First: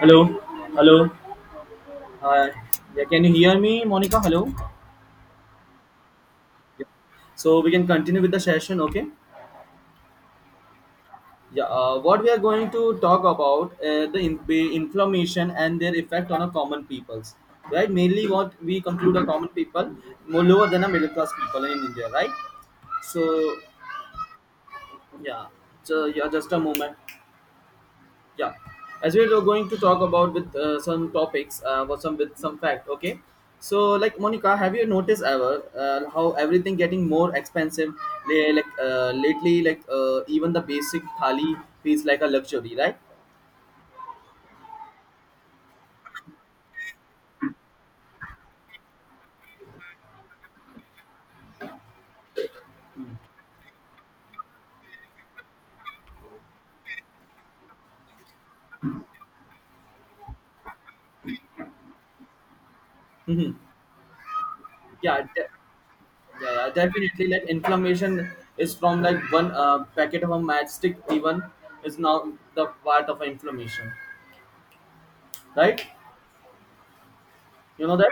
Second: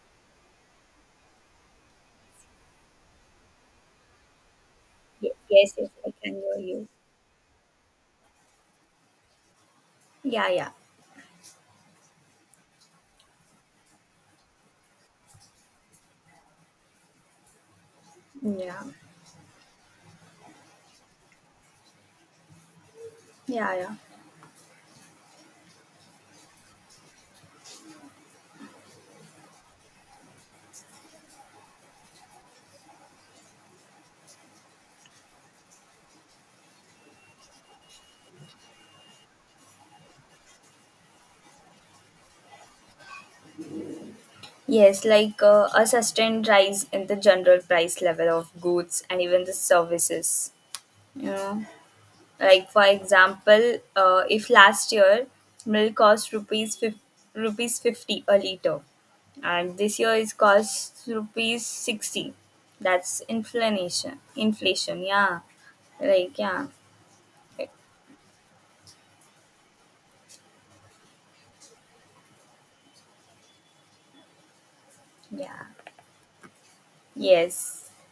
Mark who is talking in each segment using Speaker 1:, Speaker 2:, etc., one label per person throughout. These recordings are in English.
Speaker 1: Hello, hello. Uh, yeah, can you hear me, Monica? Hello.
Speaker 2: Yes, yes, I can hear
Speaker 1: Yeah.
Speaker 2: you.
Speaker 1: So we can continue with the session, okay?
Speaker 2: Yeah, yeah,
Speaker 1: Yeah. What we are going to talk about the be inflammation and their effect on a common peoples, right? Mainly, what we
Speaker 2: yeah,
Speaker 1: conclude a common people more lower than a middle class people in India, right? So
Speaker 2: yeah, yeah.
Speaker 1: yeah. So yeah, just a moment. Yeah, as we are going to talk about with some topics with some fact, okay? So, like Monica, have you noticed ever how everything getting more expensive? They, like lately, like even the basic thali feels like a luxury, right?
Speaker 2: Yes, like a sustained rise in the general price level of goods and even the services. You know, like for example, if last year milk cost rupees rupees 50 a liter, and this year it costs rupees 60. That's
Speaker 1: Mm-hmm.
Speaker 2: inflation. Inflation.
Speaker 1: yeah,
Speaker 2: Yeah,
Speaker 1: de-
Speaker 2: like
Speaker 1: yeah,
Speaker 2: yeah,
Speaker 1: yeah, definitely, like inflammation is from like one packet of a matchstick even is now the part of inflammation, right?
Speaker 2: yeah.
Speaker 1: You
Speaker 2: Yes,
Speaker 1: know that?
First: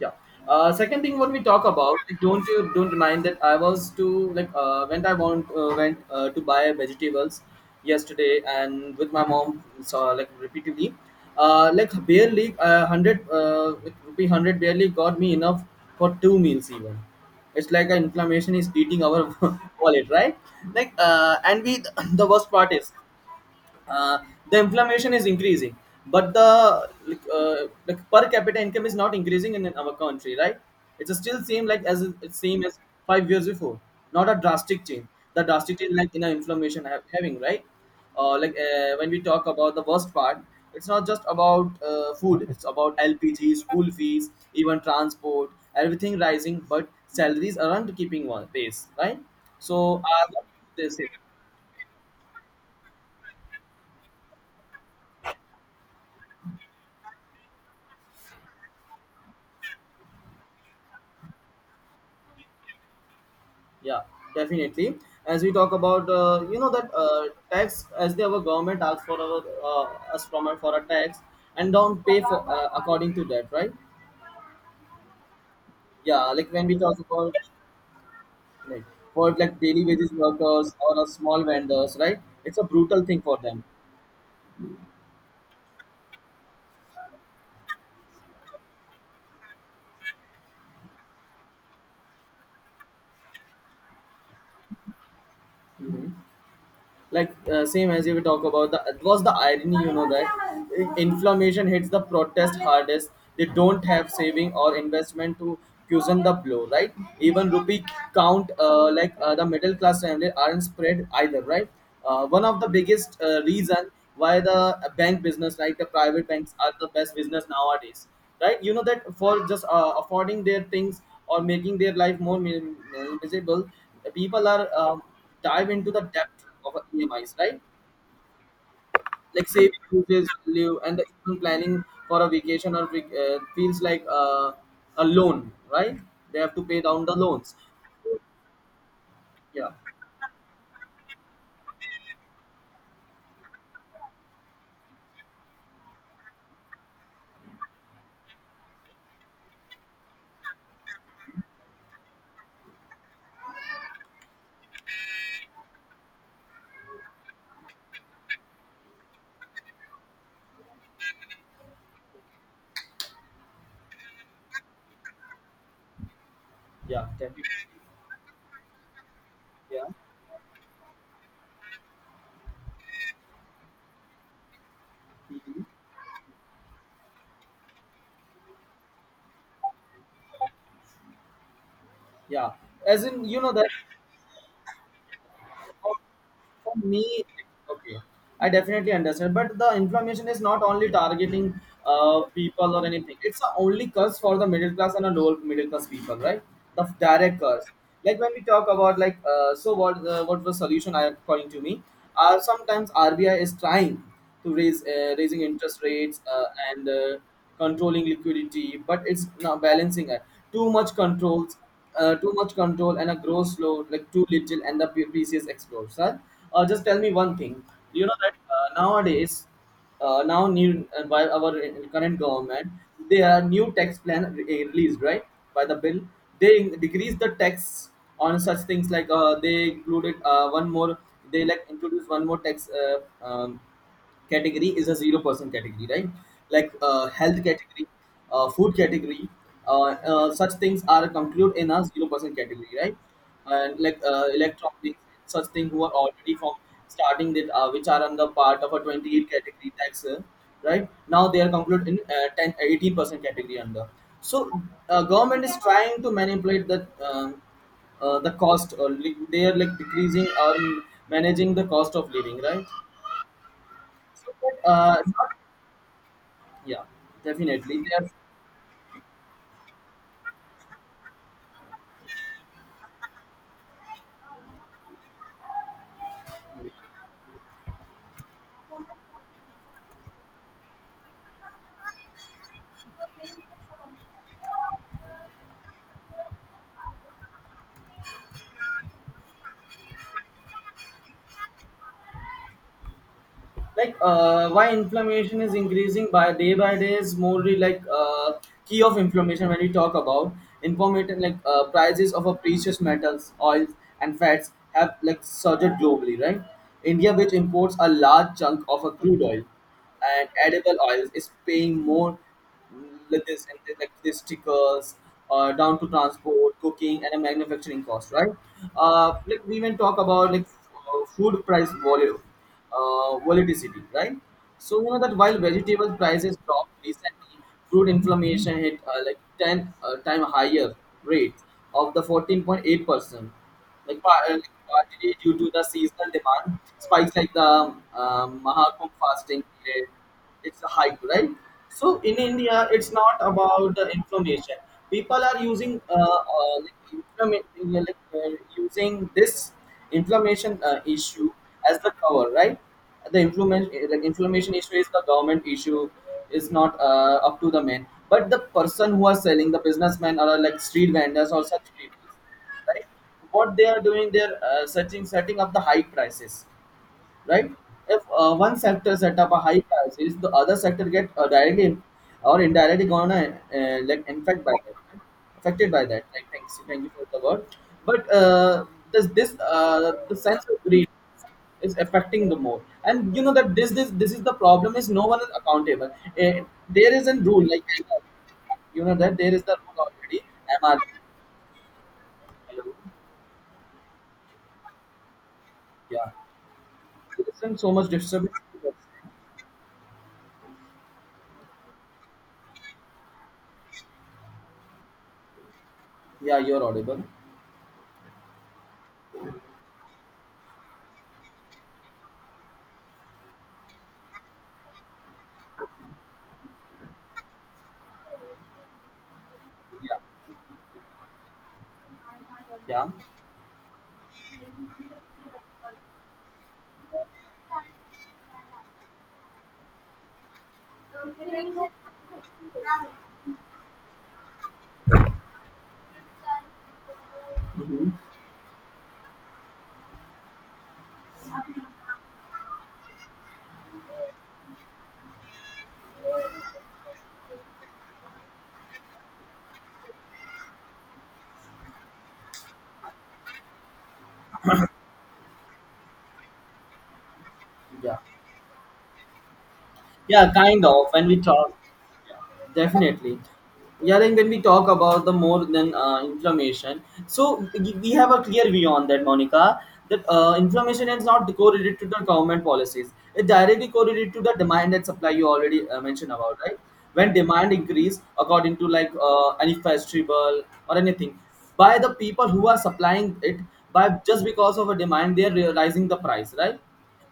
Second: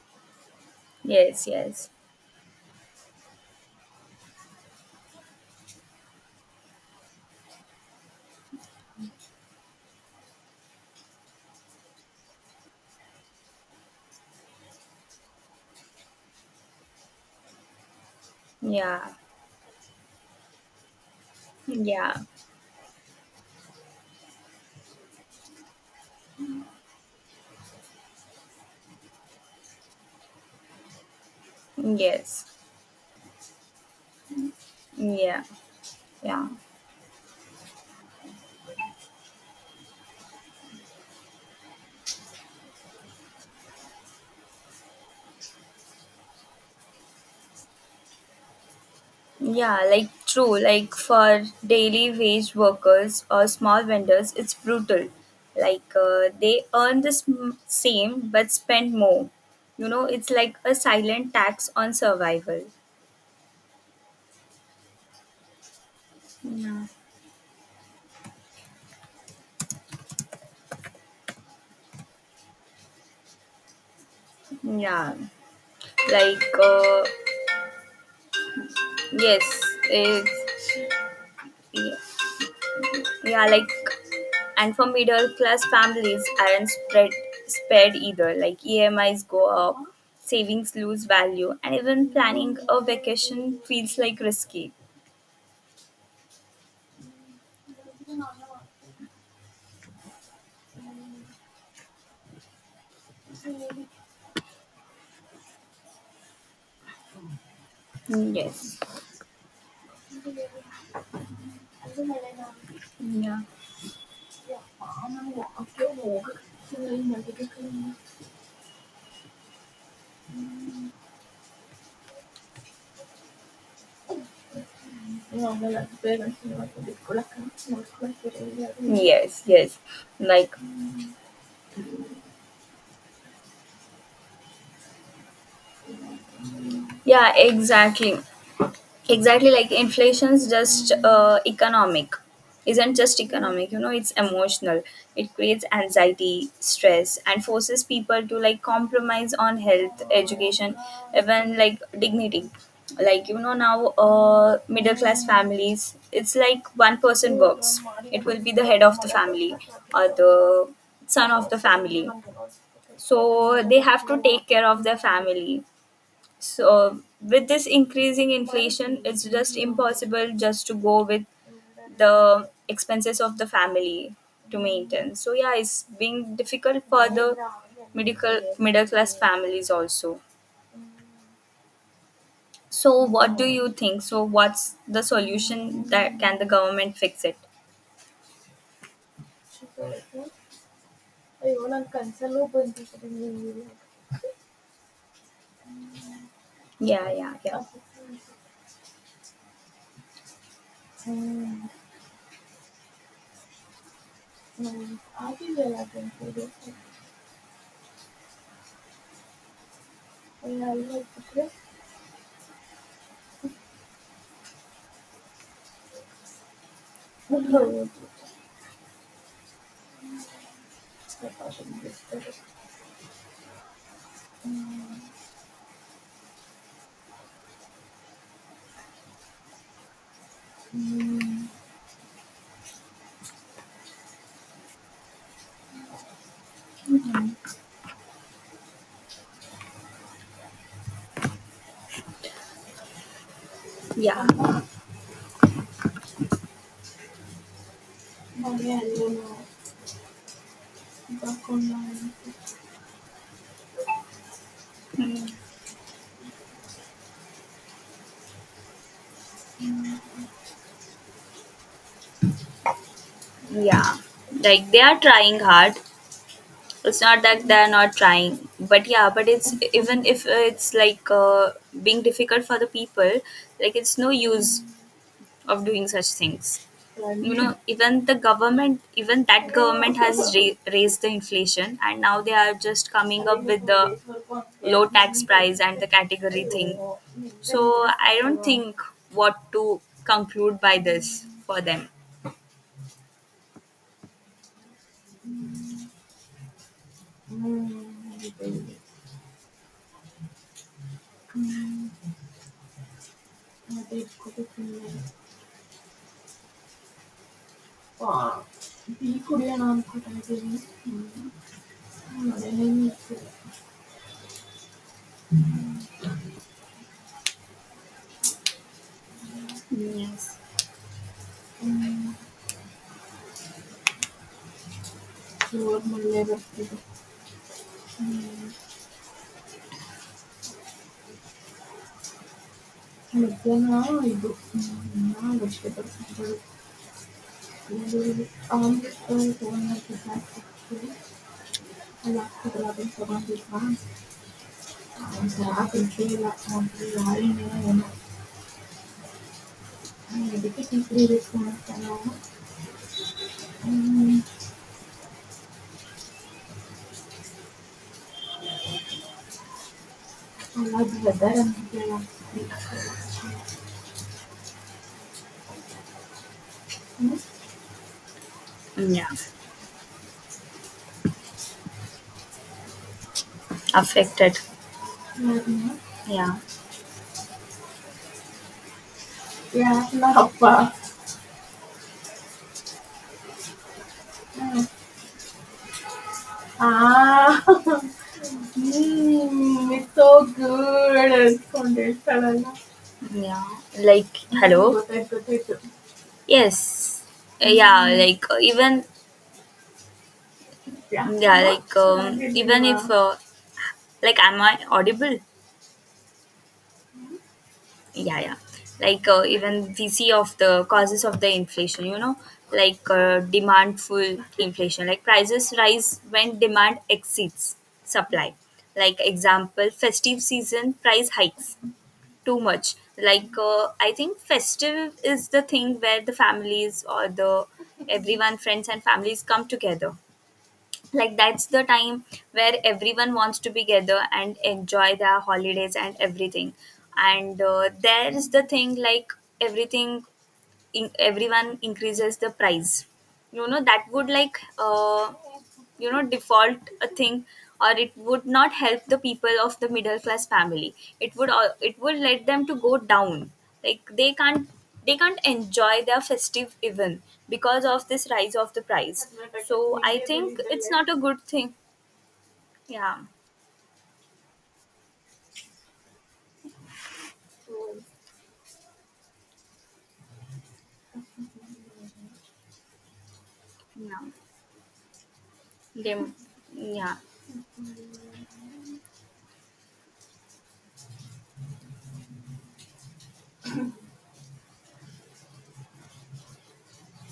Speaker 1: Yeah. Second thing, when we
Speaker 2: yes,
Speaker 1: talk
Speaker 2: yes.
Speaker 1: about, like, don't you don't remind that I was to like, when I want went to buy vegetables yesterday and with my mom, so like repeatedly, like barely 100 like, rupee 100 barely got me enough for two meals even. It's like an inflammation is eating
Speaker 2: Yeah.
Speaker 1: our wallet, right? Like and we
Speaker 2: Yeah,
Speaker 1: the worst part is uh, the inflammation is increasing but the like per capita income is not increasing in our country, right? It's still same like as it's
Speaker 2: yes,
Speaker 1: same as 5 years before. Not a drastic change, the
Speaker 2: yeah,
Speaker 1: drastic change like in our
Speaker 2: yeah,
Speaker 1: inflammation having, right? When we talk about the worst part, it's not just about food, it's about LPG, school fees, even transport, everything rising but salaries aren't keeping one pace, right?
Speaker 2: yeah,
Speaker 1: So
Speaker 2: like
Speaker 1: what
Speaker 2: true.
Speaker 1: do you
Speaker 2: Like
Speaker 1: say?
Speaker 2: for daily wage workers or small vendors, it's brutal. Like they earn the same but spend more. You know, it's like a silent tax on survival.
Speaker 1: Yeah, definitely. As we talk about, you know
Speaker 2: Yeah,
Speaker 1: that tax, as the our government asks for our, us from our, for a tax, and don't pay for according to that, right?
Speaker 2: yeah,
Speaker 1: Yeah,
Speaker 2: like
Speaker 1: like when we talk about, like, for like
Speaker 2: yes,
Speaker 1: daily wages workers
Speaker 2: it's.
Speaker 1: or a small
Speaker 2: Yeah.
Speaker 1: vendors, right? It's a brutal thing for
Speaker 2: Yeah,
Speaker 1: them.
Speaker 2: like, and for middle class families aren't spread spared either. Like EMIs go up, savings lose value, and even planning a vacation feels like risky.
Speaker 1: Like same as if we talk about the it was the irony, you know that inflammation hits the protest hardest. They don't
Speaker 2: Mm.
Speaker 1: have saving or investment to cushion the blow, right? Even rupee count
Speaker 2: Yes.
Speaker 1: the middle class family aren't spread either, right? One of the biggest
Speaker 2: Yeah.
Speaker 1: reason why the bank business, like the private banks, are the best business nowadays, right? You know that for just affording their things or making their life more miserable, people are dive into the depth of a EMIs, right?
Speaker 2: Yes,
Speaker 1: Like
Speaker 2: yes.
Speaker 1: saving uses,
Speaker 2: Like,
Speaker 1: live, and the even planning for a vacation or feels like a loan, right? They have to pay down the
Speaker 2: yeah,
Speaker 1: loans.
Speaker 2: exactly. Exactly,
Speaker 1: Yeah,
Speaker 2: like inflation's just economic isn't just economic, you know, it's emotional. It creates anxiety, stress, and forces people to like compromise on health, education, even like dignity. Like you know, now middle class families, it's like one person works, it will be the head of the family or the son of the family, so they have to take care of their family. So
Speaker 1: yeah, definitely.
Speaker 2: with this increasing inflation, it's just
Speaker 1: Yeah.
Speaker 2: impossible just to go with the expenses of the family to maintain. So yeah,
Speaker 1: Mhm.
Speaker 2: it's being difficult for the medical middle class families also.
Speaker 1: Yeah.
Speaker 2: So
Speaker 1: As in,
Speaker 2: what
Speaker 1: you
Speaker 2: do
Speaker 1: know that.
Speaker 2: you think? So what's the solution that can the
Speaker 1: For
Speaker 2: government
Speaker 1: me,
Speaker 2: fix it?
Speaker 1: okay, I definitely understand but the inflammation is not only targeting people or anything, it's a only curse for the middle class and a lower middle class people, right? The
Speaker 2: Yeah, yeah,
Speaker 1: direct curse. Like when we talk about, like, so what, what was solution, I according to me, sometimes RBI is trying to raise raising interest rates, and controlling liquidity but it's not balancing it, too much
Speaker 2: yeah.
Speaker 1: controls. Too much control and a grows slow, like too little, and the pieces explode. Sir, just tell me one
Speaker 2: Yeah.
Speaker 1: thing.
Speaker 2: Yeah.
Speaker 1: Do you know that nowadays, now new by our current government, there are new tax plan released, right, by the bill? They decrease the tax on such things like, they included one more. They like introduce one more tax. Category is a 0% category, right? Like health category, food category, such things are concluded in a 0% category, right? And like
Speaker 2: Yeah.
Speaker 1: electronics, such things who are already from starting that which are under part of a 28 category tax, right? Now they are concluded in 10 18% category under. So government is trying to manipulate that. The cost or they are like decreasing or managing the cost of living, right?
Speaker 2: Like they are
Speaker 1: uh, not-
Speaker 2: trying hard.
Speaker 1: yeah,
Speaker 2: It's not that they
Speaker 1: definitely,
Speaker 2: are not
Speaker 1: there's
Speaker 2: trying, but yeah, but it's even if it's like being difficult for the people, like it's no use of doing such things, you. Right. Know, even the government, even that government has raised the inflation, and now they are just coming up with the low tax price and the category thing. So I don't think what to conclude by this for them.
Speaker 1: like why inflammation is increasing by day is more the, like key of inflammation when we talk about information, like prices of a precious metals, oils and fats have like surged globally, right? India, which imports a large chunk of a crude oil and edible oils, is paying more, like this, and then like this stickers down to transport, cooking and a manufacturing cost, right? Like we even talk about,
Speaker 2: Yes.
Speaker 1: like food price volume volatility, right? So you know that while vegetable prices dropped recently, fruit inflammation hit like 10 time higher rate of the 14.8 percent,
Speaker 2: McDonough
Speaker 1: like,
Speaker 2: recommendó
Speaker 1: like partly due to the seasonal
Speaker 2: vegetables
Speaker 1: demand spikes, like the
Speaker 2: including
Speaker 1: Mahakumbh
Speaker 2: olive oil
Speaker 1: fasting
Speaker 2: when
Speaker 1: period,
Speaker 2: presented
Speaker 1: it's a
Speaker 2: to
Speaker 1: hike, right? So in
Speaker 2: elected
Speaker 1: India, it's not
Speaker 2: representatives
Speaker 1: about the inflammation. People
Speaker 2: and
Speaker 1: are using
Speaker 2: Secretary
Speaker 1: like,
Speaker 2: Warren,
Speaker 1: like, using this inflammation
Speaker 2: Deputy
Speaker 1: issue as the
Speaker 2: Responsible
Speaker 1: cover, right? The inflammation issue is the government issue, is not up to the men. But the person who are selling, the businessmen or like
Speaker 2: for
Speaker 1: street
Speaker 2: the
Speaker 1: vendors
Speaker 2: weather
Speaker 1: or such
Speaker 2: and
Speaker 1: people,
Speaker 2: climate.
Speaker 1: right? What they are doing, they're searching, setting up the high prices, right? If one sector
Speaker 2: Yeah,
Speaker 1: set up a high prices, the other sector get directly or indirectly gonna like
Speaker 2: affected.
Speaker 1: infect by that, right? Affected
Speaker 2: Change.
Speaker 1: by that. Like,
Speaker 2: Yeah.
Speaker 1: thanks, thank you for the word. But this this
Speaker 2: Yeah,
Speaker 1: the
Speaker 2: not
Speaker 1: sense of
Speaker 2: far.
Speaker 1: greed is affecting the more, and you know that this is the problem. Is no one is accountable. Eh, there is a
Speaker 2: Ah.
Speaker 1: rule, like you know that there is the
Speaker 2: Mm,
Speaker 1: rule
Speaker 2: it's
Speaker 1: already.
Speaker 2: so
Speaker 1: MRP.
Speaker 2: good. I found it. Yeah, like hello. Potato, potato.
Speaker 1: Yeah.
Speaker 2: Yes.
Speaker 1: There's been so much
Speaker 2: Yeah. Mm, like
Speaker 1: disturbance.
Speaker 2: even yeah. Yeah, like even if. Yeah. Like am I audible?
Speaker 1: Yeah, you're audible.
Speaker 2: Yeah, yeah. Like even we see of the causes of the inflation, you know, like demandful inflation, like prices rise when demand exceeds supply. Like example,
Speaker 1: Yeah,
Speaker 2: festive season price hikes too much.
Speaker 1: yeah,
Speaker 2: Like I think festive is the thing where the families or the everyone, friends and families, come together. Like that's the time where everyone wants to be together and enjoy their holidays and everything. And
Speaker 1: hmm,
Speaker 2: there is the thing like everything in, everyone increases the price, you know. That would like you know, default a thing, or it would not help the people of the middle class family. It would it would let them to go down, like they can't, they can't enjoy their festive even because of
Speaker 1: yeah,
Speaker 2: this rise of the price. So I
Speaker 1: yeah.
Speaker 2: think
Speaker 1: Kind
Speaker 2: it's
Speaker 1: of
Speaker 2: not a
Speaker 1: when we
Speaker 2: good
Speaker 1: talk.
Speaker 2: thing. Yeah,
Speaker 1: Definitely. Yeah, then when we talk about the more than inflammation, so we have a clear view on that, Monica, that inflammation is not correlated to the government policies. It directly
Speaker 2: yeah,
Speaker 1: correlated to the demand and supply you already
Speaker 2: they,
Speaker 1: mentioned about, right?
Speaker 2: yeah,
Speaker 1: When demand increase according to like any festival or anything, by the people who are supplying it, by just because of a demand, they are realizing the price, right?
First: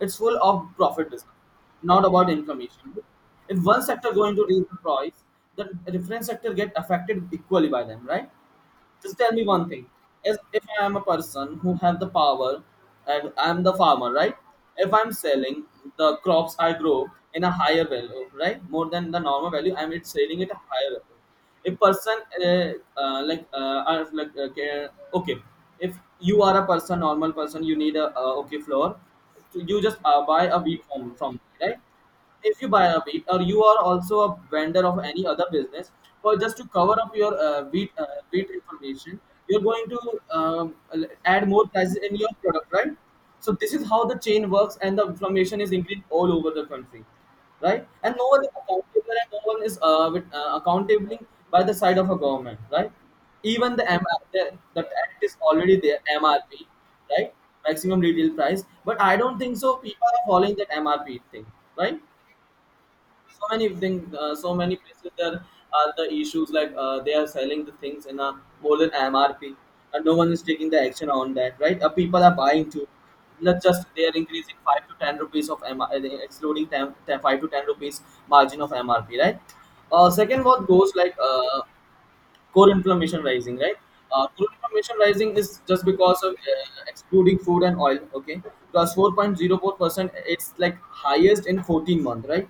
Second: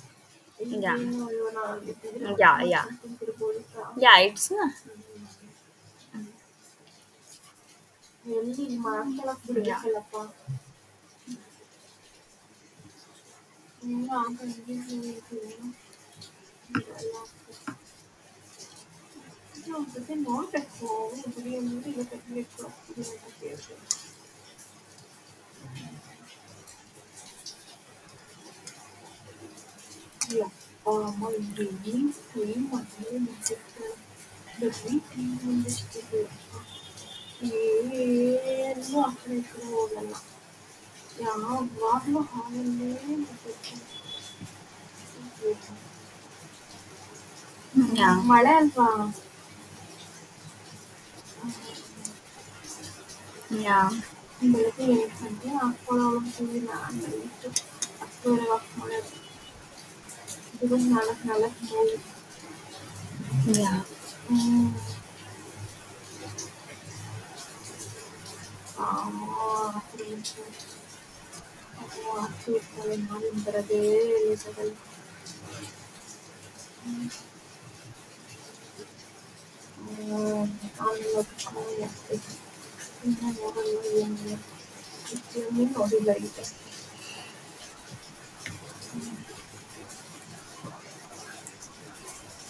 Speaker 1: It's full of
Speaker 2: yeah,
Speaker 1: profit. Discount not about
Speaker 2: yeah, yeah,
Speaker 1: information. If one sector
Speaker 2: yeah,
Speaker 1: going to
Speaker 2: it's
Speaker 1: raise
Speaker 2: not.
Speaker 1: the price, the reference sector get affected equally by them, right?
Speaker 2: Nell'origine di
Speaker 1: Just
Speaker 2: Mark
Speaker 1: tell
Speaker 2: la
Speaker 1: me one
Speaker 2: furia
Speaker 1: thing.
Speaker 2: che la fa.
Speaker 1: If I am a person who have the power and I'm the farmer, right?
Speaker 2: Ignorante di
Speaker 1: If I'm
Speaker 2: Disney.
Speaker 1: selling the crops I grow in a higher value, right? More than the normal value,
Speaker 2: Non
Speaker 1: I'm
Speaker 2: so
Speaker 1: it's
Speaker 2: se no,
Speaker 1: selling it
Speaker 2: perché non
Speaker 1: a
Speaker 2: per
Speaker 1: higher value.
Speaker 2: come dovremmo
Speaker 1: If
Speaker 2: morire
Speaker 1: person
Speaker 2: per le troppo di una
Speaker 1: like
Speaker 2: piacere.
Speaker 1: are like okay, okay, if you are a person, normal person, you need a okay floor, you just
Speaker 2: Io
Speaker 1: buy a wheat
Speaker 2: ho la
Speaker 1: from me,
Speaker 2: mole di
Speaker 1: right? If
Speaker 2: Disney,
Speaker 1: you
Speaker 2: ma
Speaker 1: buy a
Speaker 2: non
Speaker 1: wheat
Speaker 2: mi
Speaker 1: or you are
Speaker 2: sento
Speaker 1: also a
Speaker 2: da
Speaker 1: vendor of
Speaker 2: qui,
Speaker 1: any other
Speaker 2: non
Speaker 1: business
Speaker 2: decido.
Speaker 1: for just to cover up your wheat wheat
Speaker 2: E non
Speaker 1: information, you're going
Speaker 2: credo
Speaker 1: to
Speaker 2: che la
Speaker 1: um, add
Speaker 2: ಯಾವ
Speaker 1: more prices in
Speaker 2: ವಾಗ್ಲೂ
Speaker 1: your product,
Speaker 2: ಹಾಗಲ್ಲೇ
Speaker 1: right?
Speaker 2: Hmm,
Speaker 1: So this is how the chain works and the information is increased all over the country, right? And
Speaker 2: yeah-
Speaker 1: no one is
Speaker 2: ಮಳೆ
Speaker 1: accountable, and no one is accountabling
Speaker 2: ಅಲ್ವಾ.
Speaker 1: by the side of a government, right? Even
Speaker 2: Ya,
Speaker 1: the MR, the
Speaker 2: berarti ya
Speaker 1: act is
Speaker 2: sebenarnya
Speaker 1: already there,
Speaker 2: kalau orang
Speaker 1: MRP,
Speaker 2: penggunaan
Speaker 1: right?
Speaker 2: itu
Speaker 1: Maximum retail
Speaker 2: böyle
Speaker 1: price, but
Speaker 2: bakmalar,
Speaker 1: I don't think so. People are following that
Speaker 2: durum ngalah
Speaker 1: MRP thing,
Speaker 2: ngalah mulu.
Speaker 1: right? So many
Speaker 2: Iya.
Speaker 1: things, so
Speaker 2: Hmm,
Speaker 1: many places there are the issues, like they are selling the things in a more than MRP,
Speaker 2: oh,
Speaker 1: and no
Speaker 2: akhirnya
Speaker 1: one is taking the action on that, right?
Speaker 2: aku
Speaker 1: People are
Speaker 2: waktu
Speaker 1: buying too.
Speaker 2: kalian malam
Speaker 1: Not
Speaker 2: berada
Speaker 1: just they are
Speaker 2: di
Speaker 1: increasing
Speaker 2: sana.
Speaker 1: 5 to 10 rupees of they are excluding 10,
Speaker 2: Hmm,
Speaker 1: 10 5 to 10 rupees margin of MRP, right? Second, what goes, like
Speaker 2: Allah kamu ya. Itu.
Speaker 1: core inflammation
Speaker 2: Ini
Speaker 1: rising,
Speaker 2: orang
Speaker 1: right?
Speaker 2: yang
Speaker 1: Core inflammation
Speaker 2: itu
Speaker 1: rising is
Speaker 2: yang
Speaker 1: just
Speaker 2: mau
Speaker 1: because
Speaker 2: dibagi.
Speaker 1: of excluding food and oil, okay? 4.04%, it's like highest in 14-month, right?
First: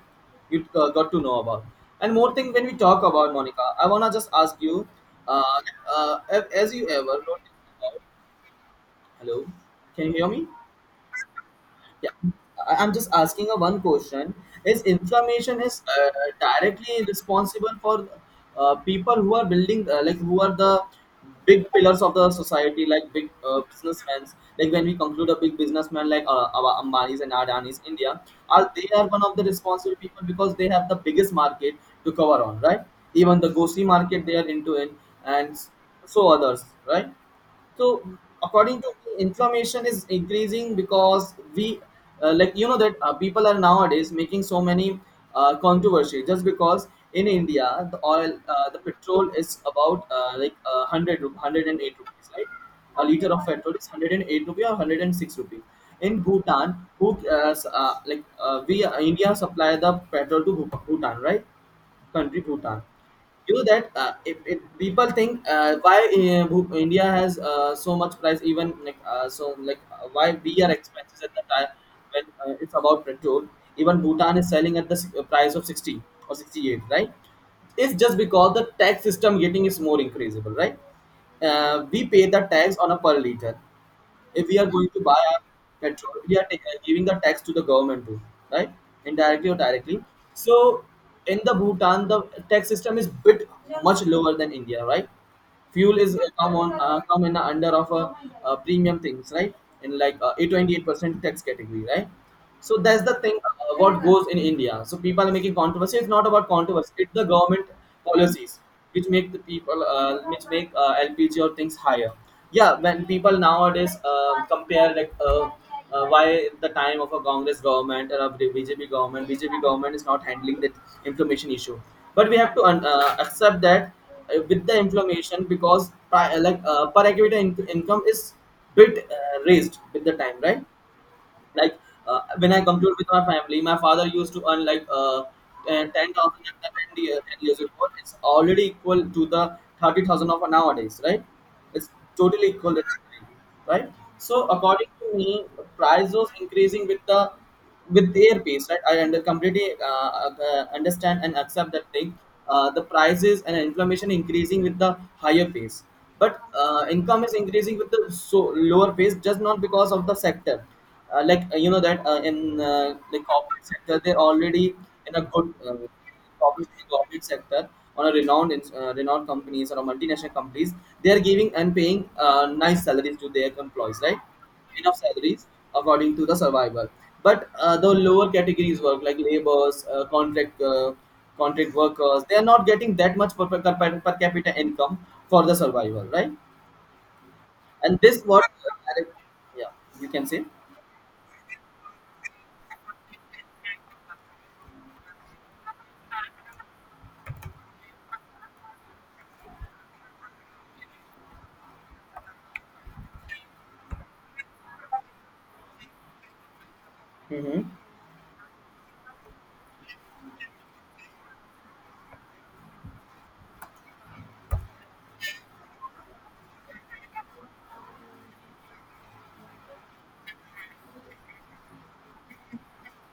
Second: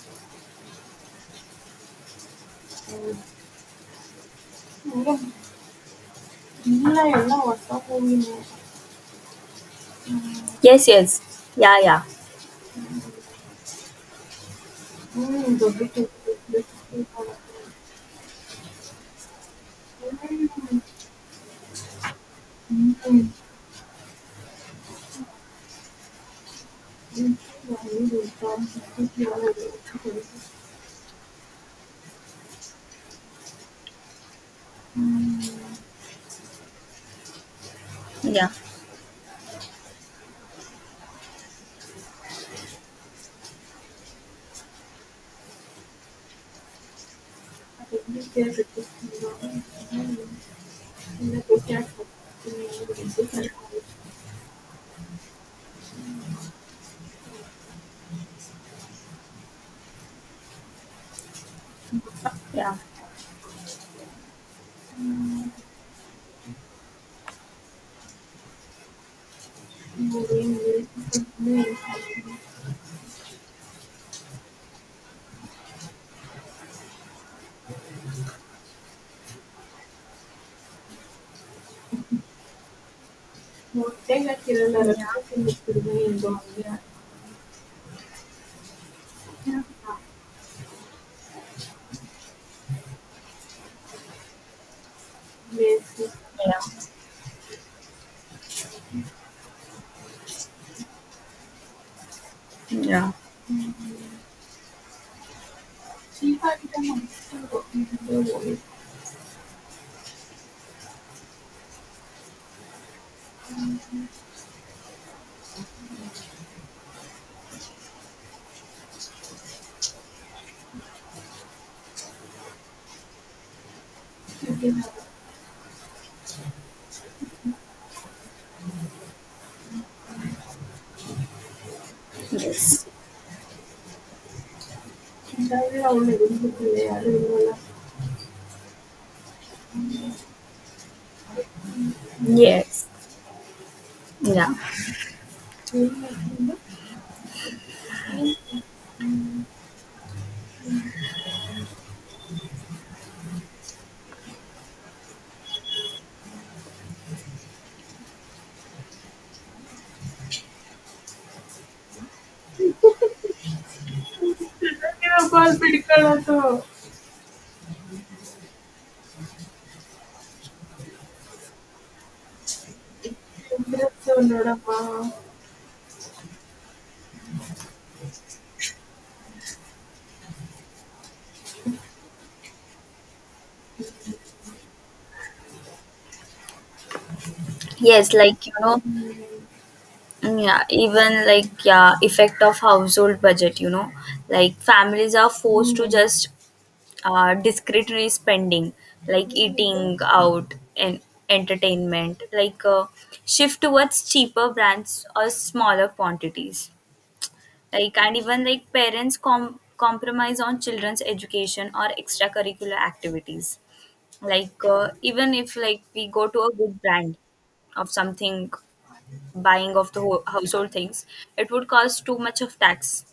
Speaker 1: You got to know about. And more thing when we talk about, Monica, I wanna just ask you,
Speaker 2: Mungkin
Speaker 1: uh, uh, as you ever
Speaker 2: mulai lah
Speaker 1: noticed
Speaker 2: waktu aku
Speaker 1: about,
Speaker 2: ini.
Speaker 1: hello, can you hear me?
Speaker 2: Yes, yes. Ya, ya.
Speaker 1: Yeah, I'm
Speaker 2: Hmm.
Speaker 1: just asking a one question. Is
Speaker 2: Mm,
Speaker 1: inflammation
Speaker 2: the
Speaker 1: is
Speaker 2: British replaced
Speaker 1: directly responsible for people who are building, like who are the big pillars of the society, like big businessmen. Like when we conclude a big businessman like our Ambanis and Adanis, India, are they are one of the
Speaker 2: the.
Speaker 1: responsible people because they have the biggest market to cover on, right? Even the Gosi market they are into in, and so others, right? So
Speaker 2: Yeah.
Speaker 1: according to me, inflammation is increasing because we like you know that people are nowadays making so many controversy just because in india the oil, the petrol is about 100 108 rupees, right? A liter of petrol is 108 rupees or 106 rupees. In bhutan, who s- like we india supply the petrol to bhutan, right? Contributor. You know that if people think India has so much price, even why we are expensive at the time when it's about petrol. Even Bhutan is selling at the price of 60 or 68, right? It's just because the tax system getting is more increasable, right? We pay the tax on a per liter. If we are going to buy our petrol, we are giving the tax to the government too, right? Indirectly or
Speaker 2: Yeah.
Speaker 1: directly. So in the Bhutan, the tax system is bit much lower than India, right? Fuel
Speaker 2: Messi.
Speaker 1: is
Speaker 2: Yeah.
Speaker 1: come in the under of a, premium things, right? In like a 28% tax category, right? So that's
Speaker 2: Yeah.
Speaker 1: the thing
Speaker 2: Mm.
Speaker 1: what goes in India. So people are making controversy. It's not
Speaker 2: Sì.
Speaker 1: about controversy. It's the government policies which make the people which make LPG or things higher. Yeah, when people nowadays compare why the time of a congress government or a bjp government is not handling that inflammation issue. But we have to accept that with the
Speaker 2: Yes.
Speaker 1: inflammation because per capita income is bit raised with the time, right? Like when I
Speaker 2: Yes.
Speaker 1: compute with my family, my father used to earn 10,000 years ago. It's already equal to the 30,000 of nowadays, right? It's totally equal, right? So
Speaker 2: Yeah.
Speaker 1: according to me, price was increasing with the with their pace, right? Completely understand and accept that thing. The prices and inflammation increasing with the higher pace, but income is increasing with the so lower pace, just not because of the sector you know that in the corporate sector they're already in a good corporate sector on a renowned renowned companies or a multinational companies. They are giving and paying nice salaries to their employees, right? Enough salaries, according to the survival. But the lower categories work like laborers, contract workers. They are not getting that much per capita income for the survival, right? And
Speaker 2: Yes,
Speaker 1: this what
Speaker 2: like you know,
Speaker 1: uh, yeah, you can
Speaker 2: mm,
Speaker 1: say.
Speaker 2: yeah, even like yeah, effect of household budget, you know, like families are forced to just discretionary spending, like eating out and entertainment, like shift towards cheaper brands or smaller quantities.
Speaker 1: Hmm.
Speaker 2: Like, and even like parents compromise on children's education or extracurricular activities. Like even if like we go to a good brand of something, buying of the household things, it would cause too much of tax.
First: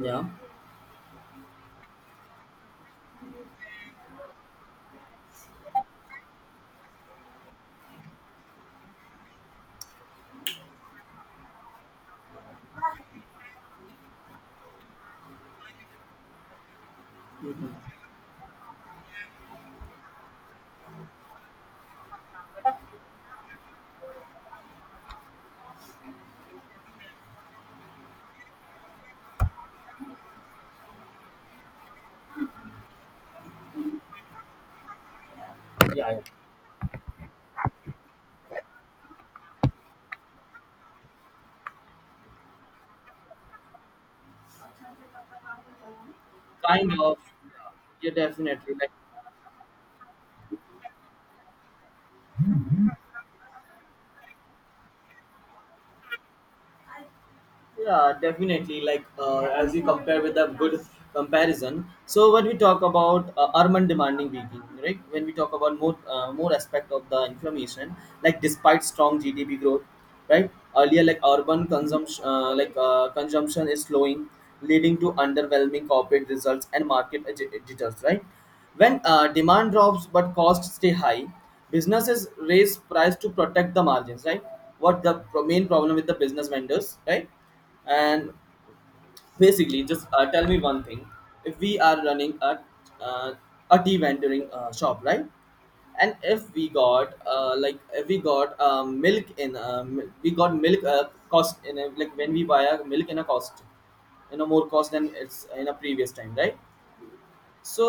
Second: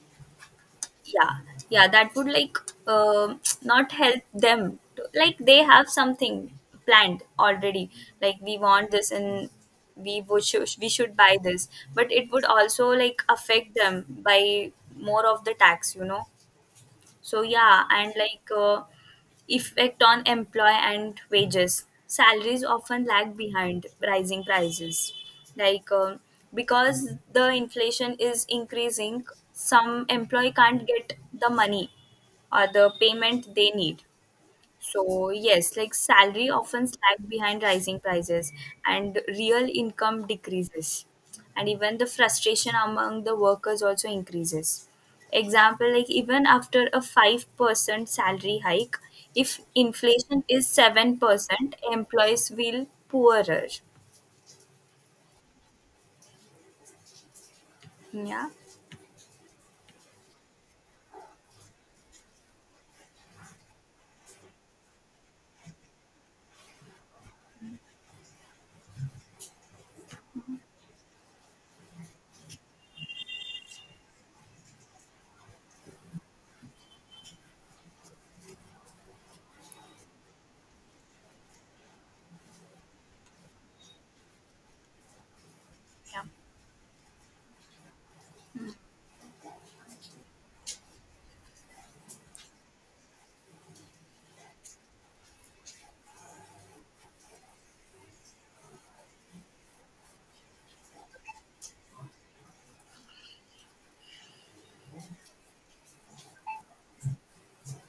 Speaker 1: Yeah.
Speaker 2: Yeah, yeah, that would like um not help them to, like they have something planned already, like we want this and we would should, we should buy this but it would also like affect them by more of the tax, you know. So yeah, and like effect on employ and wages. Salaries often lag behind rising prices, like because the inflation is increasing. Some employee can't get the money or the payment they need. So yes,
Speaker 1: Yeah,
Speaker 2: like
Speaker 1: yeah.
Speaker 2: salary often lag behind rising prices and real income decreases. And even the frustration among the workers also increases. Example, like even after
Speaker 1: Kind
Speaker 2: a
Speaker 1: of.
Speaker 2: 5%
Speaker 1: Yeah,
Speaker 2: salary
Speaker 1: definitely. Like,
Speaker 2: hike, if inflation is 7%, employees will poorer.
Speaker 1: yeah,
Speaker 2: Yeah.
Speaker 1: definitely. Like as you compare with a good comparison. So when we talk about urban demanding beating, right? When we talk about more aspect of the information, like despite strong GDP growth, right? Earlier, like urban consumption, consumption is slowing, leading to underwhelming corporate results and market ag- jitters, right? When demand drops but costs stay high, businesses raise price to protect the margins, right? What the pro- main problem with the
Speaker 2: Yeah.
Speaker 1: business vendors, right? And basically just tell me one thing. If we are running uh, a tea vendoring shop, right? And if we got like if we got milk in we got milk cost in a, like when we buy a milk in a cost in a more cost than it's in a previous time, right? So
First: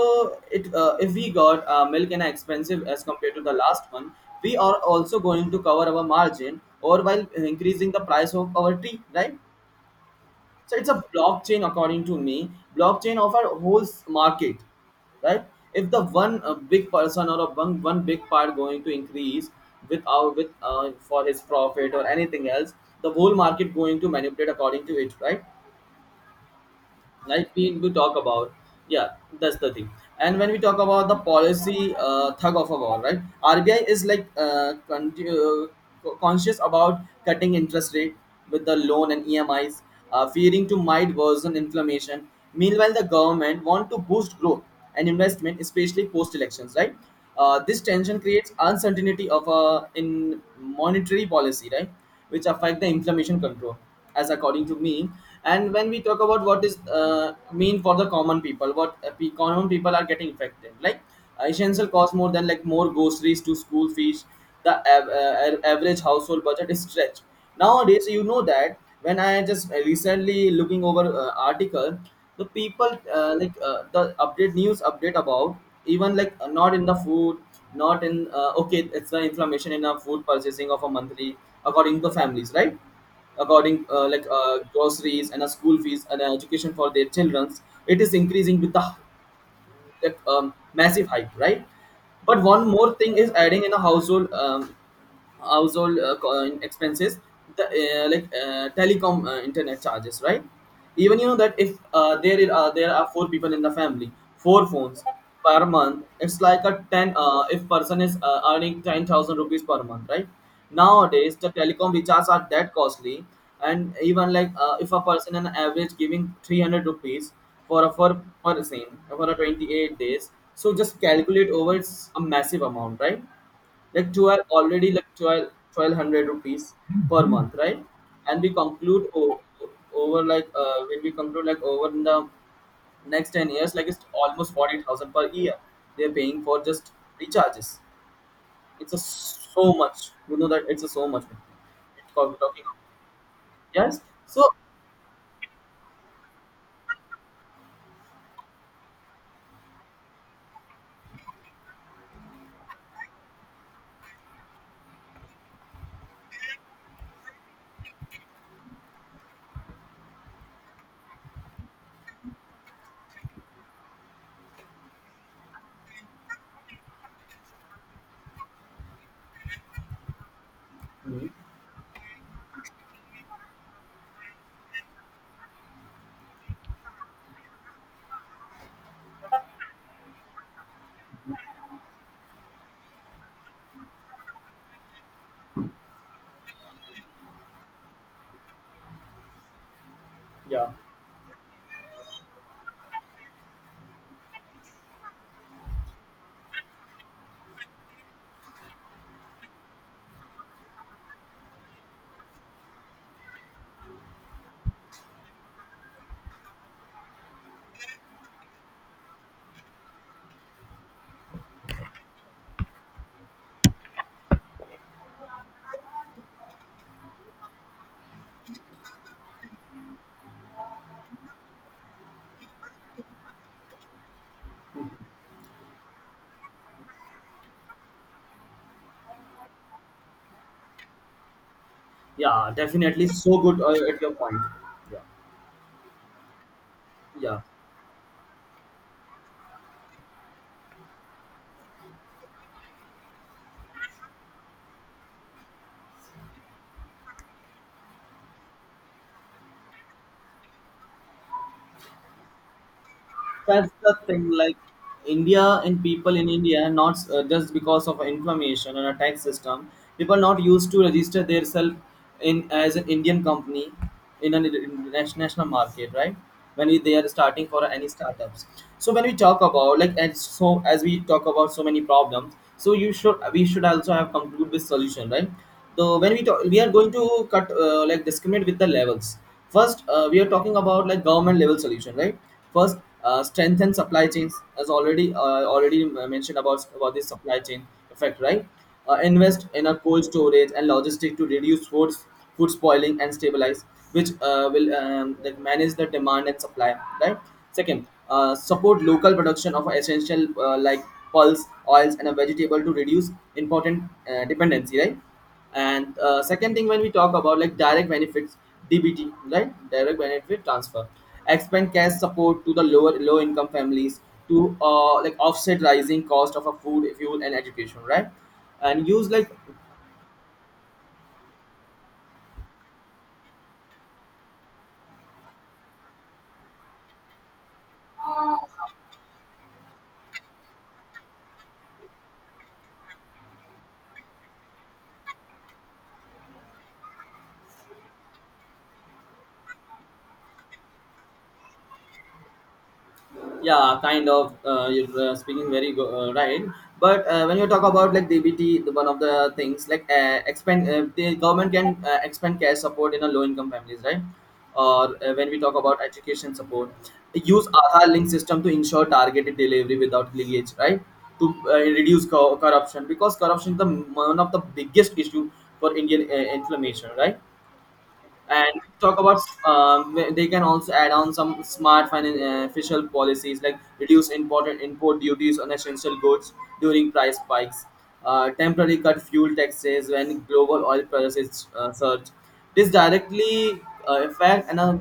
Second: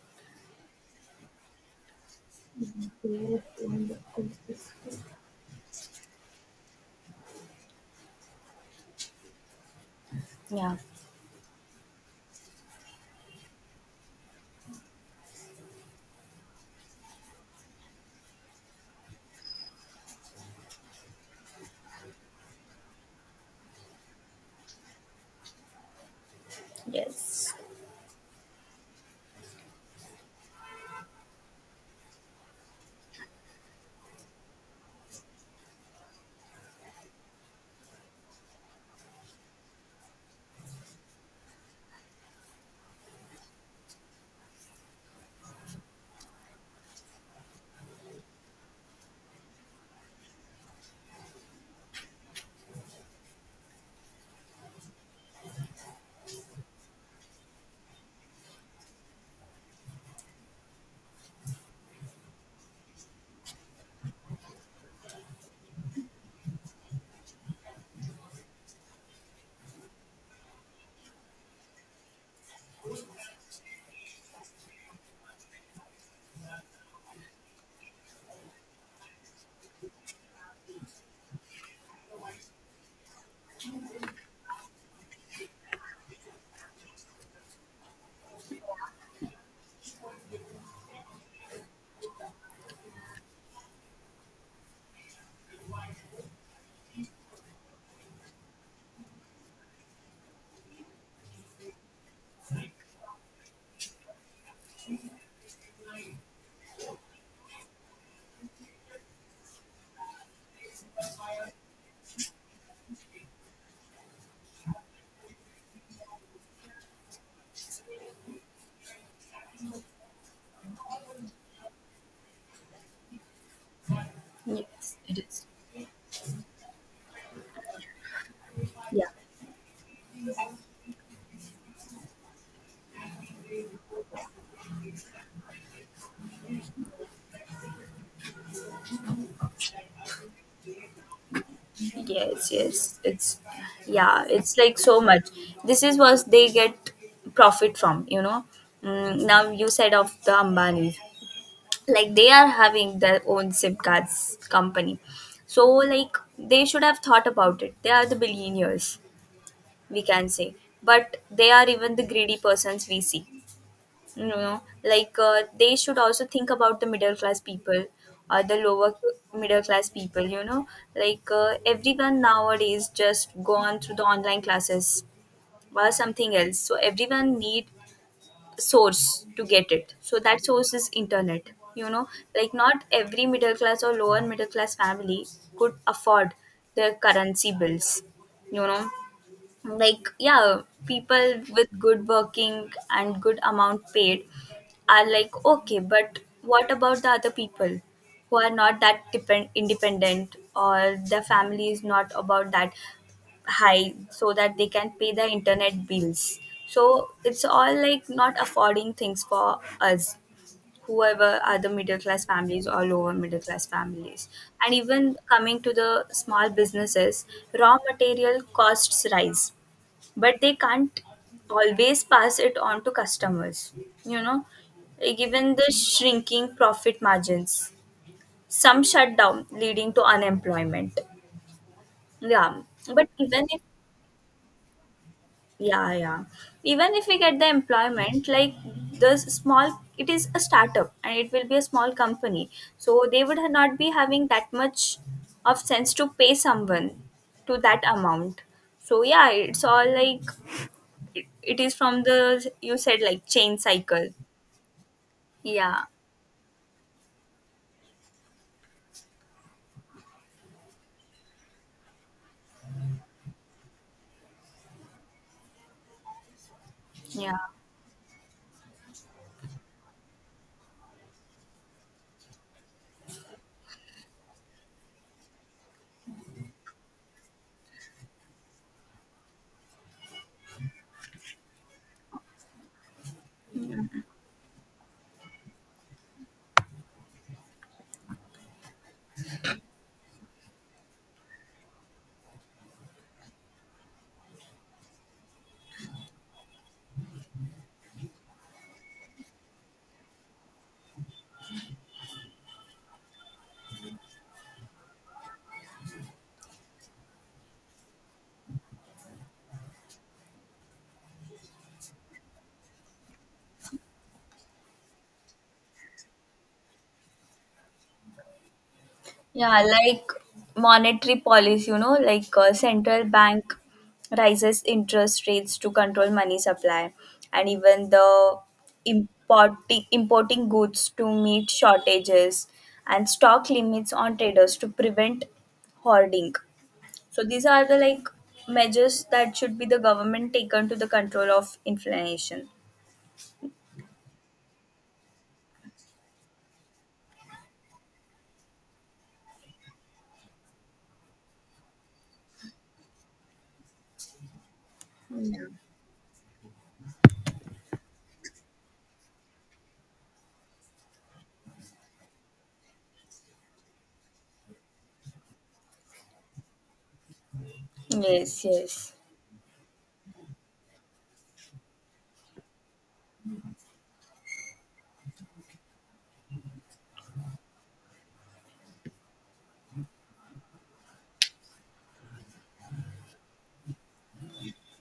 Speaker 1: it if we got milk in a expensive as compared to the last one, we are also going to cover our margin or while increasing the price of our tea, right? So
Speaker 2: Yeah.
Speaker 1: it's a blockchain, according to me, blockchain of our whole s- market, right? If the one big person or a one, one big part going to increase with our with for his profit or anything else, the whole market going to manipulate according to it, right? Like
Speaker 2: Yes.
Speaker 1: we do talk about, yeah, that's the thing. And when we talk about the policy thug of a war, right, rbi is like conscious about cutting interest rate with the loan and emis fearing to might worsen inflammation. Meanwhile the government want to boost growth and investment, especially post elections, right? This tension creates uncertainty of in monetary policy, right, which affect the inflammation control, as according to me. And when we talk about what is mean for the common people, what common people are getting affected, like essential cost more than like more groceries to school fees, the average household budget is stretched nowadays. You know that when I just recently looking over article, the people the update news update about even not in the food, not in okay, it's the inflammation in a food purchasing of a monthly according to families, right? According groceries and a school fees and education for their childrens, it is increasing with the like, massive hype, right? But one more thing is adding in a household household expenses, the, telecom internet charges, right? Even you know that if there is, there are four people in the family, four phones per month. It's like a 10 if person is earning 10,000 rupees per month, right? Nowadays the telecom recharges are that costly. And even like if a person an average giving 300 rupees for a for for the same for a 28 days, so just calculate over, it's a massive amount, right? Like 12 already,
Speaker 2: Yes,
Speaker 1: like
Speaker 2: it is.
Speaker 1: 12 1200 rupees per month, right? And we
Speaker 2: Yeah.
Speaker 1: conclude o- over like when we conclude like over in the next 10 years, like it's almost 40,000 per year they're paying for just recharges. It's a so much, you know that it's a so much, it's called
Speaker 2: Yes,
Speaker 1: talking of-
Speaker 2: yes. It's
Speaker 1: yes,
Speaker 2: yeah,
Speaker 1: so.
Speaker 2: it's like so much. This is what they get profit from, you know. Mm, now you said of the Ambanis. Like they are having their own SIM cards company. So like they should have thought about it. They are the billionaires, we can say. But they are even the greedy persons, we see. You know, like they should also think about the middle class people or the lower middle class people, you know.
Speaker 1: Mhm.
Speaker 2: Like everyone nowadays just gone through the online classes or something else, so everyone need source to get it, so that source is internet, you know. Like not every middle class or lower middle class family could afford their currency bills, you know. Like yeah,
Speaker 1: Yeah,
Speaker 2: people with good working and good amount paid are like okay, but what about the other people who are not that depend, independent, or their family is not about that high so that they can pay the internet bills. So it's all like not affording things for us, whoever are the middle class families or lower middle class families. And even coming to the small businesses, raw material costs rise, but they can't always pass it on to customers, you know, given the shrinking profit margins. Some shut down leading to unemployment.
Speaker 1: yeah,
Speaker 2: Yeah,
Speaker 1: definitely,
Speaker 2: but
Speaker 1: so
Speaker 2: even
Speaker 1: good
Speaker 2: if,
Speaker 1: at your point.
Speaker 2: yeah, yeah, even if we
Speaker 1: Yeah,
Speaker 2: get
Speaker 1: yeah,
Speaker 2: the employment, like the small, it is a startup and it will be a small company, so they would not be having that much of sense to pay someone to that amount. So yeah, it's all like it is from the, you said like chain
Speaker 1: that's the
Speaker 2: cycle.
Speaker 1: thing, like india and
Speaker 2: Yeah,
Speaker 1: people in india not just because of information and a tax system, people not used to register themselves in as an indian company in an international market, right? When they are
Speaker 2: yeah,
Speaker 1: starting for any startups, so when we talk about like and so as we talk about so many problems, so you should we should also have conclude with solution, right? So when we talk, we are going to cut like discriminate with the levels. First, we are talking about like government level solution, right? First, strengthen supply chains, as already mentioned about this supply chain effect, right? Invest in a cold storage and logistic to reduce food spoiling and stabilize, which will like manage the demand and supply, right? Second, support local production of essential pulse oils and a vegetable to reduce important dependency, right? And second thing when we talk about like direct benefits, dbt, right, direct benefit transfer, expand cash support to the lower low income families to like offset rising cost of a food fuel and education, right? And use like,
Speaker 2: yeah. Like monetary policy, you know, like central bank rises interest rates to control money supply, and even the importing goods to meet shortages, and stock limits on traders to prevent hoarding. So these are the like measures that should be the government taken to the control of inflation.
Speaker 1: yeah, kind of you're speaking very right. But when you talk about like dbt, one of the things like expand the government can expand cash support in a low income families, right? Or when we
Speaker 2: Yeah.
Speaker 1: talk about education support, use aadhaar link system to ensure targeted delivery without linkage, right, to corruption, because corruption is the one of the biggest issue for indian inflammation, right?
Speaker 2: Yes,
Speaker 1: And
Speaker 2: yes.
Speaker 1: talk about they can also add on some smart financial policies like reduce import duties on essential goods during price spikes. Uh, temporarily cut fuel taxes when global oil prices surge, this directly affect and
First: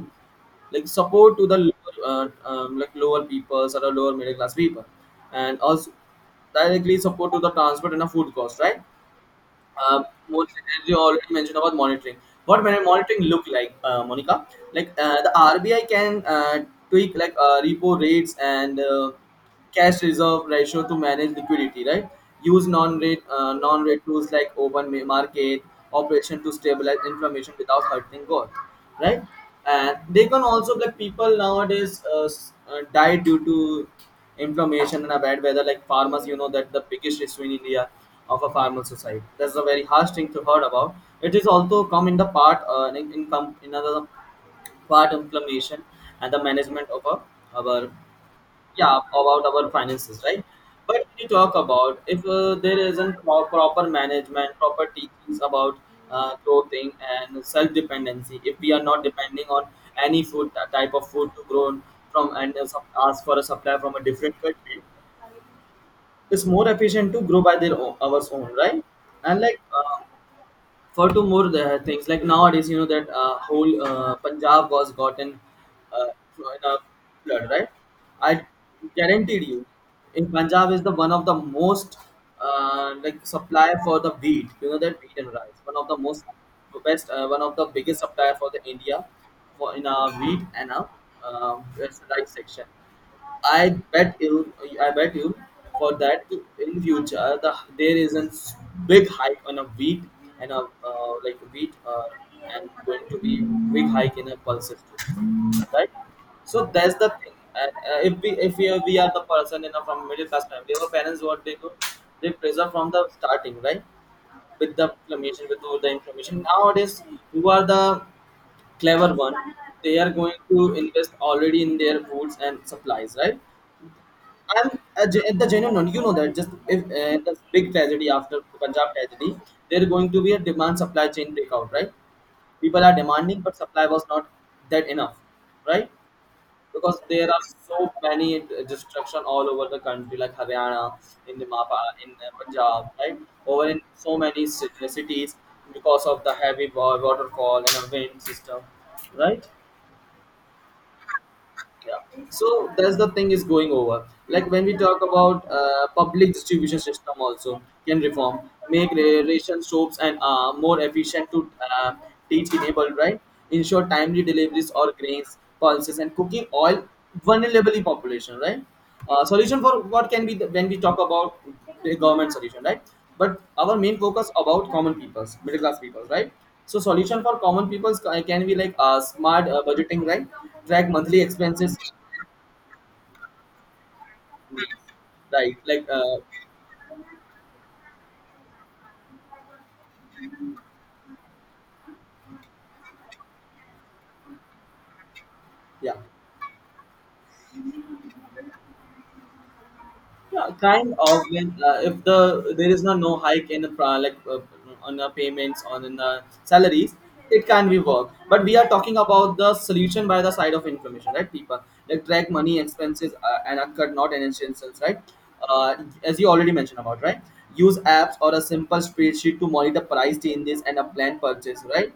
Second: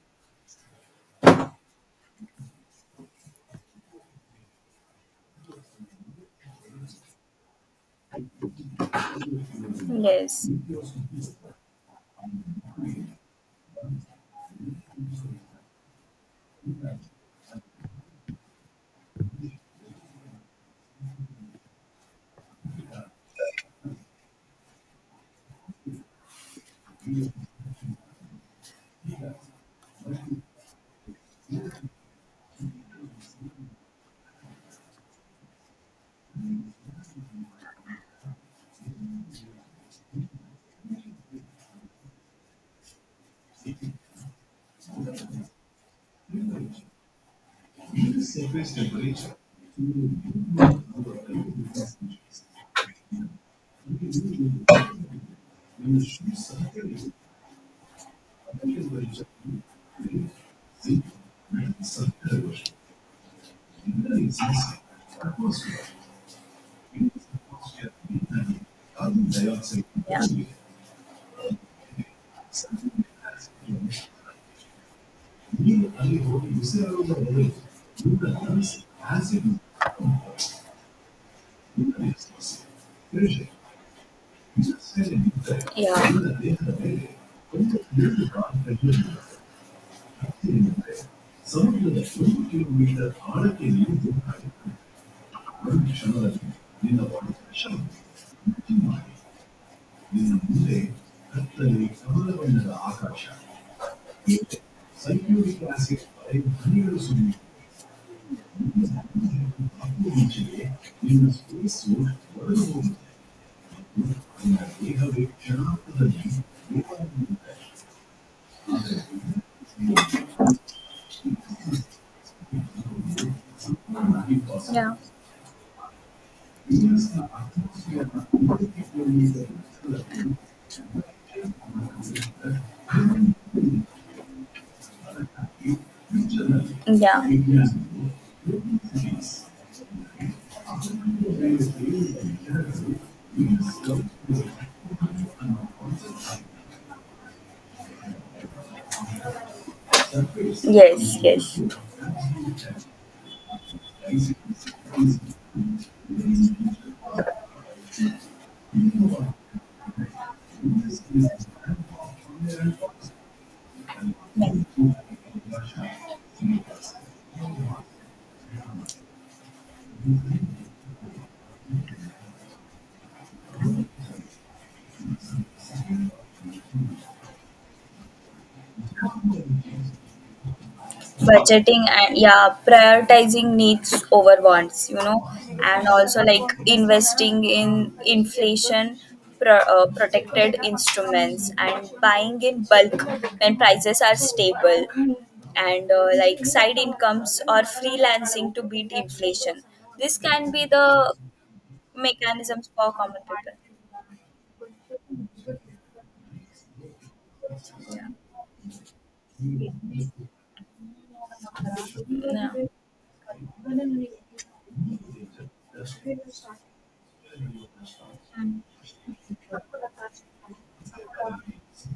Speaker 1: like support to the like lower peoples or the lower middle class people, and also directly support to the transport and the food cost, right? Uh,
Speaker 2: Yes.
Speaker 1: most, as you already mentioned about monitoring. What monitoring look like, Monica? Like the RBI can tweak like repo rates and cash reserve ratio to manage liquidity, right? Use non-rate tools like open ma- market operation to stabilize inflammation without hurting growth, right? And they can also, like, people nowadays die due to inflammation and a bad weather, like farmers. You know that the biggest issue in India of a farmer society, that's a very harsh thing to heard about. It is also come in the part in another part inflammation and the management of a, our, yeah, about our finances, right? But when you talk about, if there isn't proper management, proper teachings about clothing and self-dependency, if we are not depending on any food type of food to grow from, and ask for a supply from a different country, it's more efficient to grow by their own, ours own, right? And like for two more things, like nowadays you know that whole Punjab was gotten uh, in a flood, right? I guaranteed you, in Punjab is the one of the most like
Speaker 2: Yeah.
Speaker 1: supply for the wheat. You know that wheat and rice, one of the most
Speaker 2: Yeah.
Speaker 1: best one of the biggest supplier for the India, for in a wheat and a uh, rice section. I bet you, I bet you, for that in future, there is a big hike on a wheat and a like wheat and going to be big hike in a pulses too, right? So that's the thing. And if we are the person in a from middle class family, our parents, what they do, they preserve from the starting, right? With the information, with all the information. Nowadays, you are the clever one. They are going to invest already in their foods and supplies, right? And
Speaker 2: Yeah.
Speaker 1: at the genuine one, you know that just if the big tragedy after Punjab tragedy, there going to be a demand supply chain breakout, right? People are demanding, but supply was not that enough, right? Because there are so many destruction all over the country, like Haryana, in the Mapa, in Punjab, right? Over in so many cities because of the heavy waterfall and a wind system, right?
Speaker 2: Yeah. Yes.
Speaker 1: Yeah, so that's the thing is going over. Like when we talk about public distribution system also, can reform, make ration shops and more efficient to uh, teach enable, right? Ensure timely deliveries or grains, pulses and cooking oil, vulnerable population, right? Solution for what can be the, when we talk about the government solution, right? But our main focus about common peoples, middle class peoples, right? So solution for common peoples can be like smart
Speaker 2: Yes.
Speaker 1: budgeting, right? Track monthly expenses,
Speaker 2: Budgeting and yeah, prioritizing needs over wants, you know.
Speaker 1: right? Like
Speaker 2: And also like investing in inflation protected instruments and buying in bulk when prices are stable, and
Speaker 1: yeah.
Speaker 2: like side incomes or freelancing to beat inflation. This
Speaker 1: Yeah,
Speaker 2: can be
Speaker 1: kind
Speaker 2: the
Speaker 1: of. When if there
Speaker 2: mechanisms
Speaker 1: is
Speaker 2: for
Speaker 1: no
Speaker 2: common
Speaker 1: hike in the like on the payments on in the salaries, it can be work. But we are talking about the
Speaker 2: people.
Speaker 1: solution by the side of information,
Speaker 2: No.
Speaker 1: right? People
Speaker 2: Yeah.
Speaker 1: like track
Speaker 2: Yeah.
Speaker 1: money
Speaker 2: Yeah.
Speaker 1: expenses
Speaker 2: Yeah.
Speaker 1: and are cut not an essentials, right? Uh, as you already mentioned about, right? Use apps or a simple spreadsheet to monitor price changes and a planned purchase, right?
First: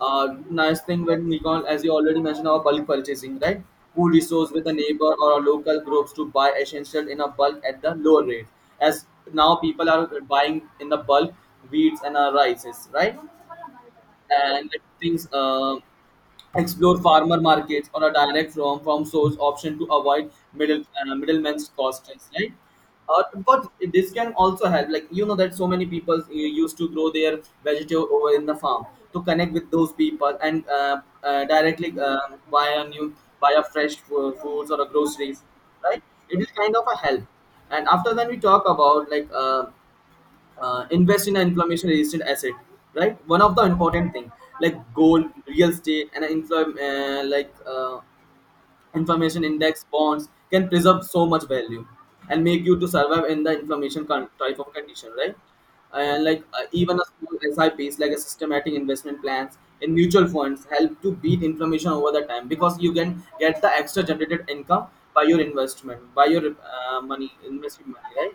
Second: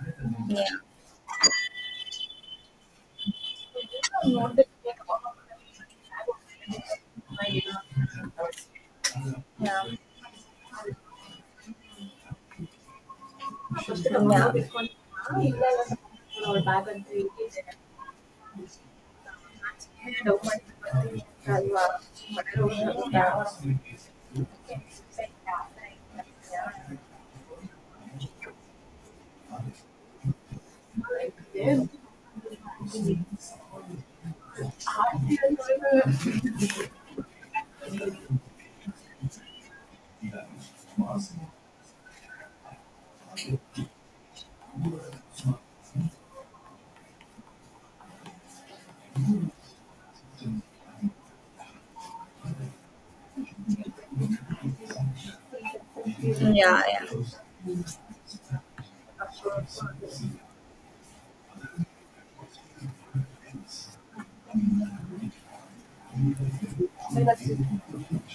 Speaker 1: Nice thing when we call, as you already mentioned, our bulk purchasing, right? Who resource with a neighbor or a local groups to buy essential in a bulk at the lower rate. As now people are buying in the bulk wheats and rices, right? And things. Explore farmer markets or a direct from source option to avoid middle middleman's costs, right? But this can also help, like you know that so many people used to grow their vegetable over in the farm, to connect with those people and directly buy a new, buy a fresh foods or a groceries, right? It is kind of a help. And after then we talk about like. Invest in an inflammation resistant asset, right? One of the important thing, like gold, real estate and like information index bonds, can preserve so much value and make you to survive in the inflammation type of condition, right? And like even a small sips like a systematic investment plans in mutual funds help to beat inflammation over the time, because you can get the extra generated income by your investment, by your money investment money, right?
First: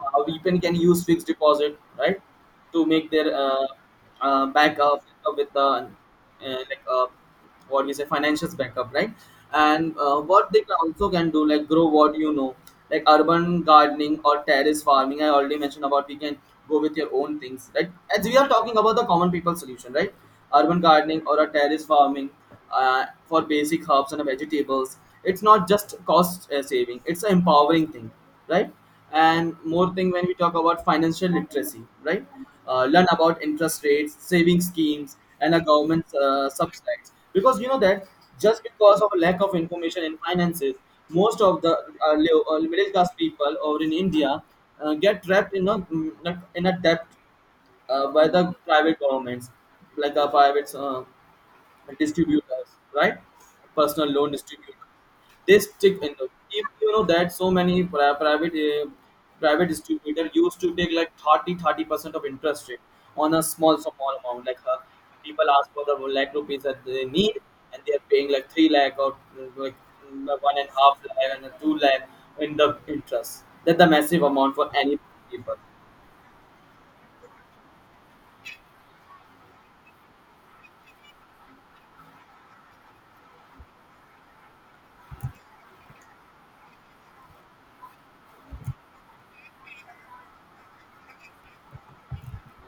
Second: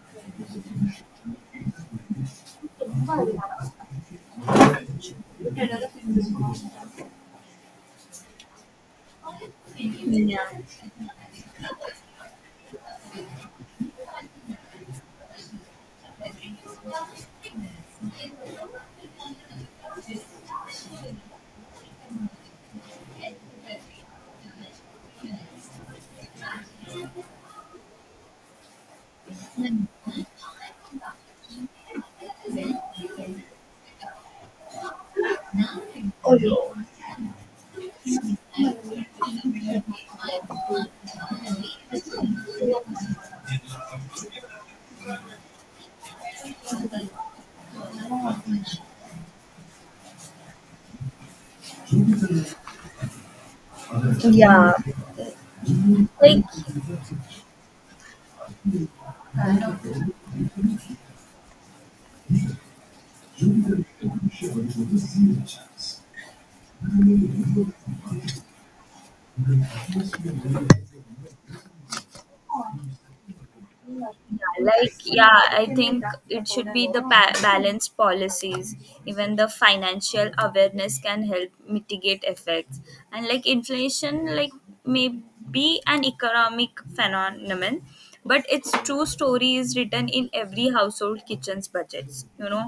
Speaker 1: We can use fixed deposit, right? To make their back of with the like what you say, financials backup, right? And what they can also can do, like grow what you know, like urban gardening or terrace farming, I already mentioned about, we can go with your own things, right? As we are talking about the common people solution, right? Urban gardening or a terrace farming for basic herbs and vegetables, it's not just cost saving, it's an empowering thing, right? And more thing, when we talk about financial literacy, right? Learn about interest rates, saving schemes and a government subsidies, because you know that just because of a lack of information in finances, most of the middle class people over in India get trapped in a in a debt by the private governments, like a private distributors, right? Personal
Speaker 2: Yeah.
Speaker 1: loan distributors.
Speaker 2: Yeah.
Speaker 1: They stick in the.
Speaker 2: Like
Speaker 1: If you know that so many private private distributor used to take like thirty percent of interest rate on a
Speaker 2: Júlia
Speaker 1: small
Speaker 2: Antônio
Speaker 1: amount. Like
Speaker 2: Chaves dos
Speaker 1: people
Speaker 2: Índios.
Speaker 1: ask for the 1 lakh rupees that they need, and they are paying like 3 lakh or like 1.5 lakh and a 2 lakh in the interest. That's a massive amount for
Speaker 2: Like
Speaker 1: any
Speaker 2: yeah,
Speaker 1: people.
Speaker 2: I think it should be the balanced policies. Even the financial awareness can help mitigate effects. And like inflation like may be an economic phenomenon, but its true story is written in every household kitchen's budgets, you know.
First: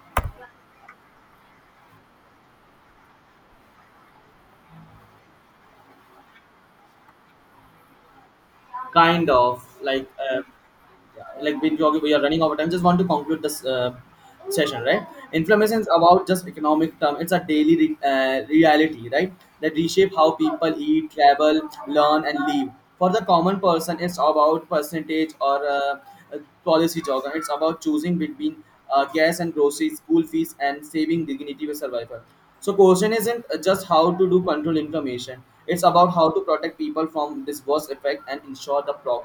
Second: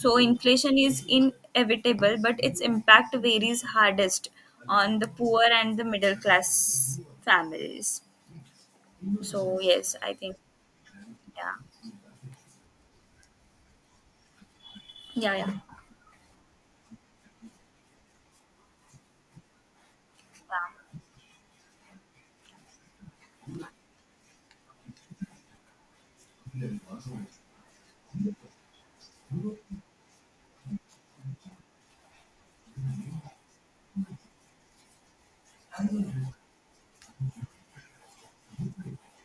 Speaker 2: So inflation is inevitable, but its impact varies hardest on the poor and the middle class families.
Speaker 1: Kind
Speaker 2: So
Speaker 1: of
Speaker 2: yes,
Speaker 1: like.
Speaker 2: I think, yeah.
Speaker 1: Like we, we are running over time, just want to conclude this session, right?
Speaker 2: 呀呀，
Speaker 1: Inflammation is about just economic term, it's a daily reality, right? That reshape how people eat, travel, learn and live. For the common person, it's about percentage or uh, policy jargon. It's about choosing between gas and groceries, school fees and saving dignity with survival. So question isn't just how to do control inflammation, it's about how to protect people from this worst effect and ensure the progress.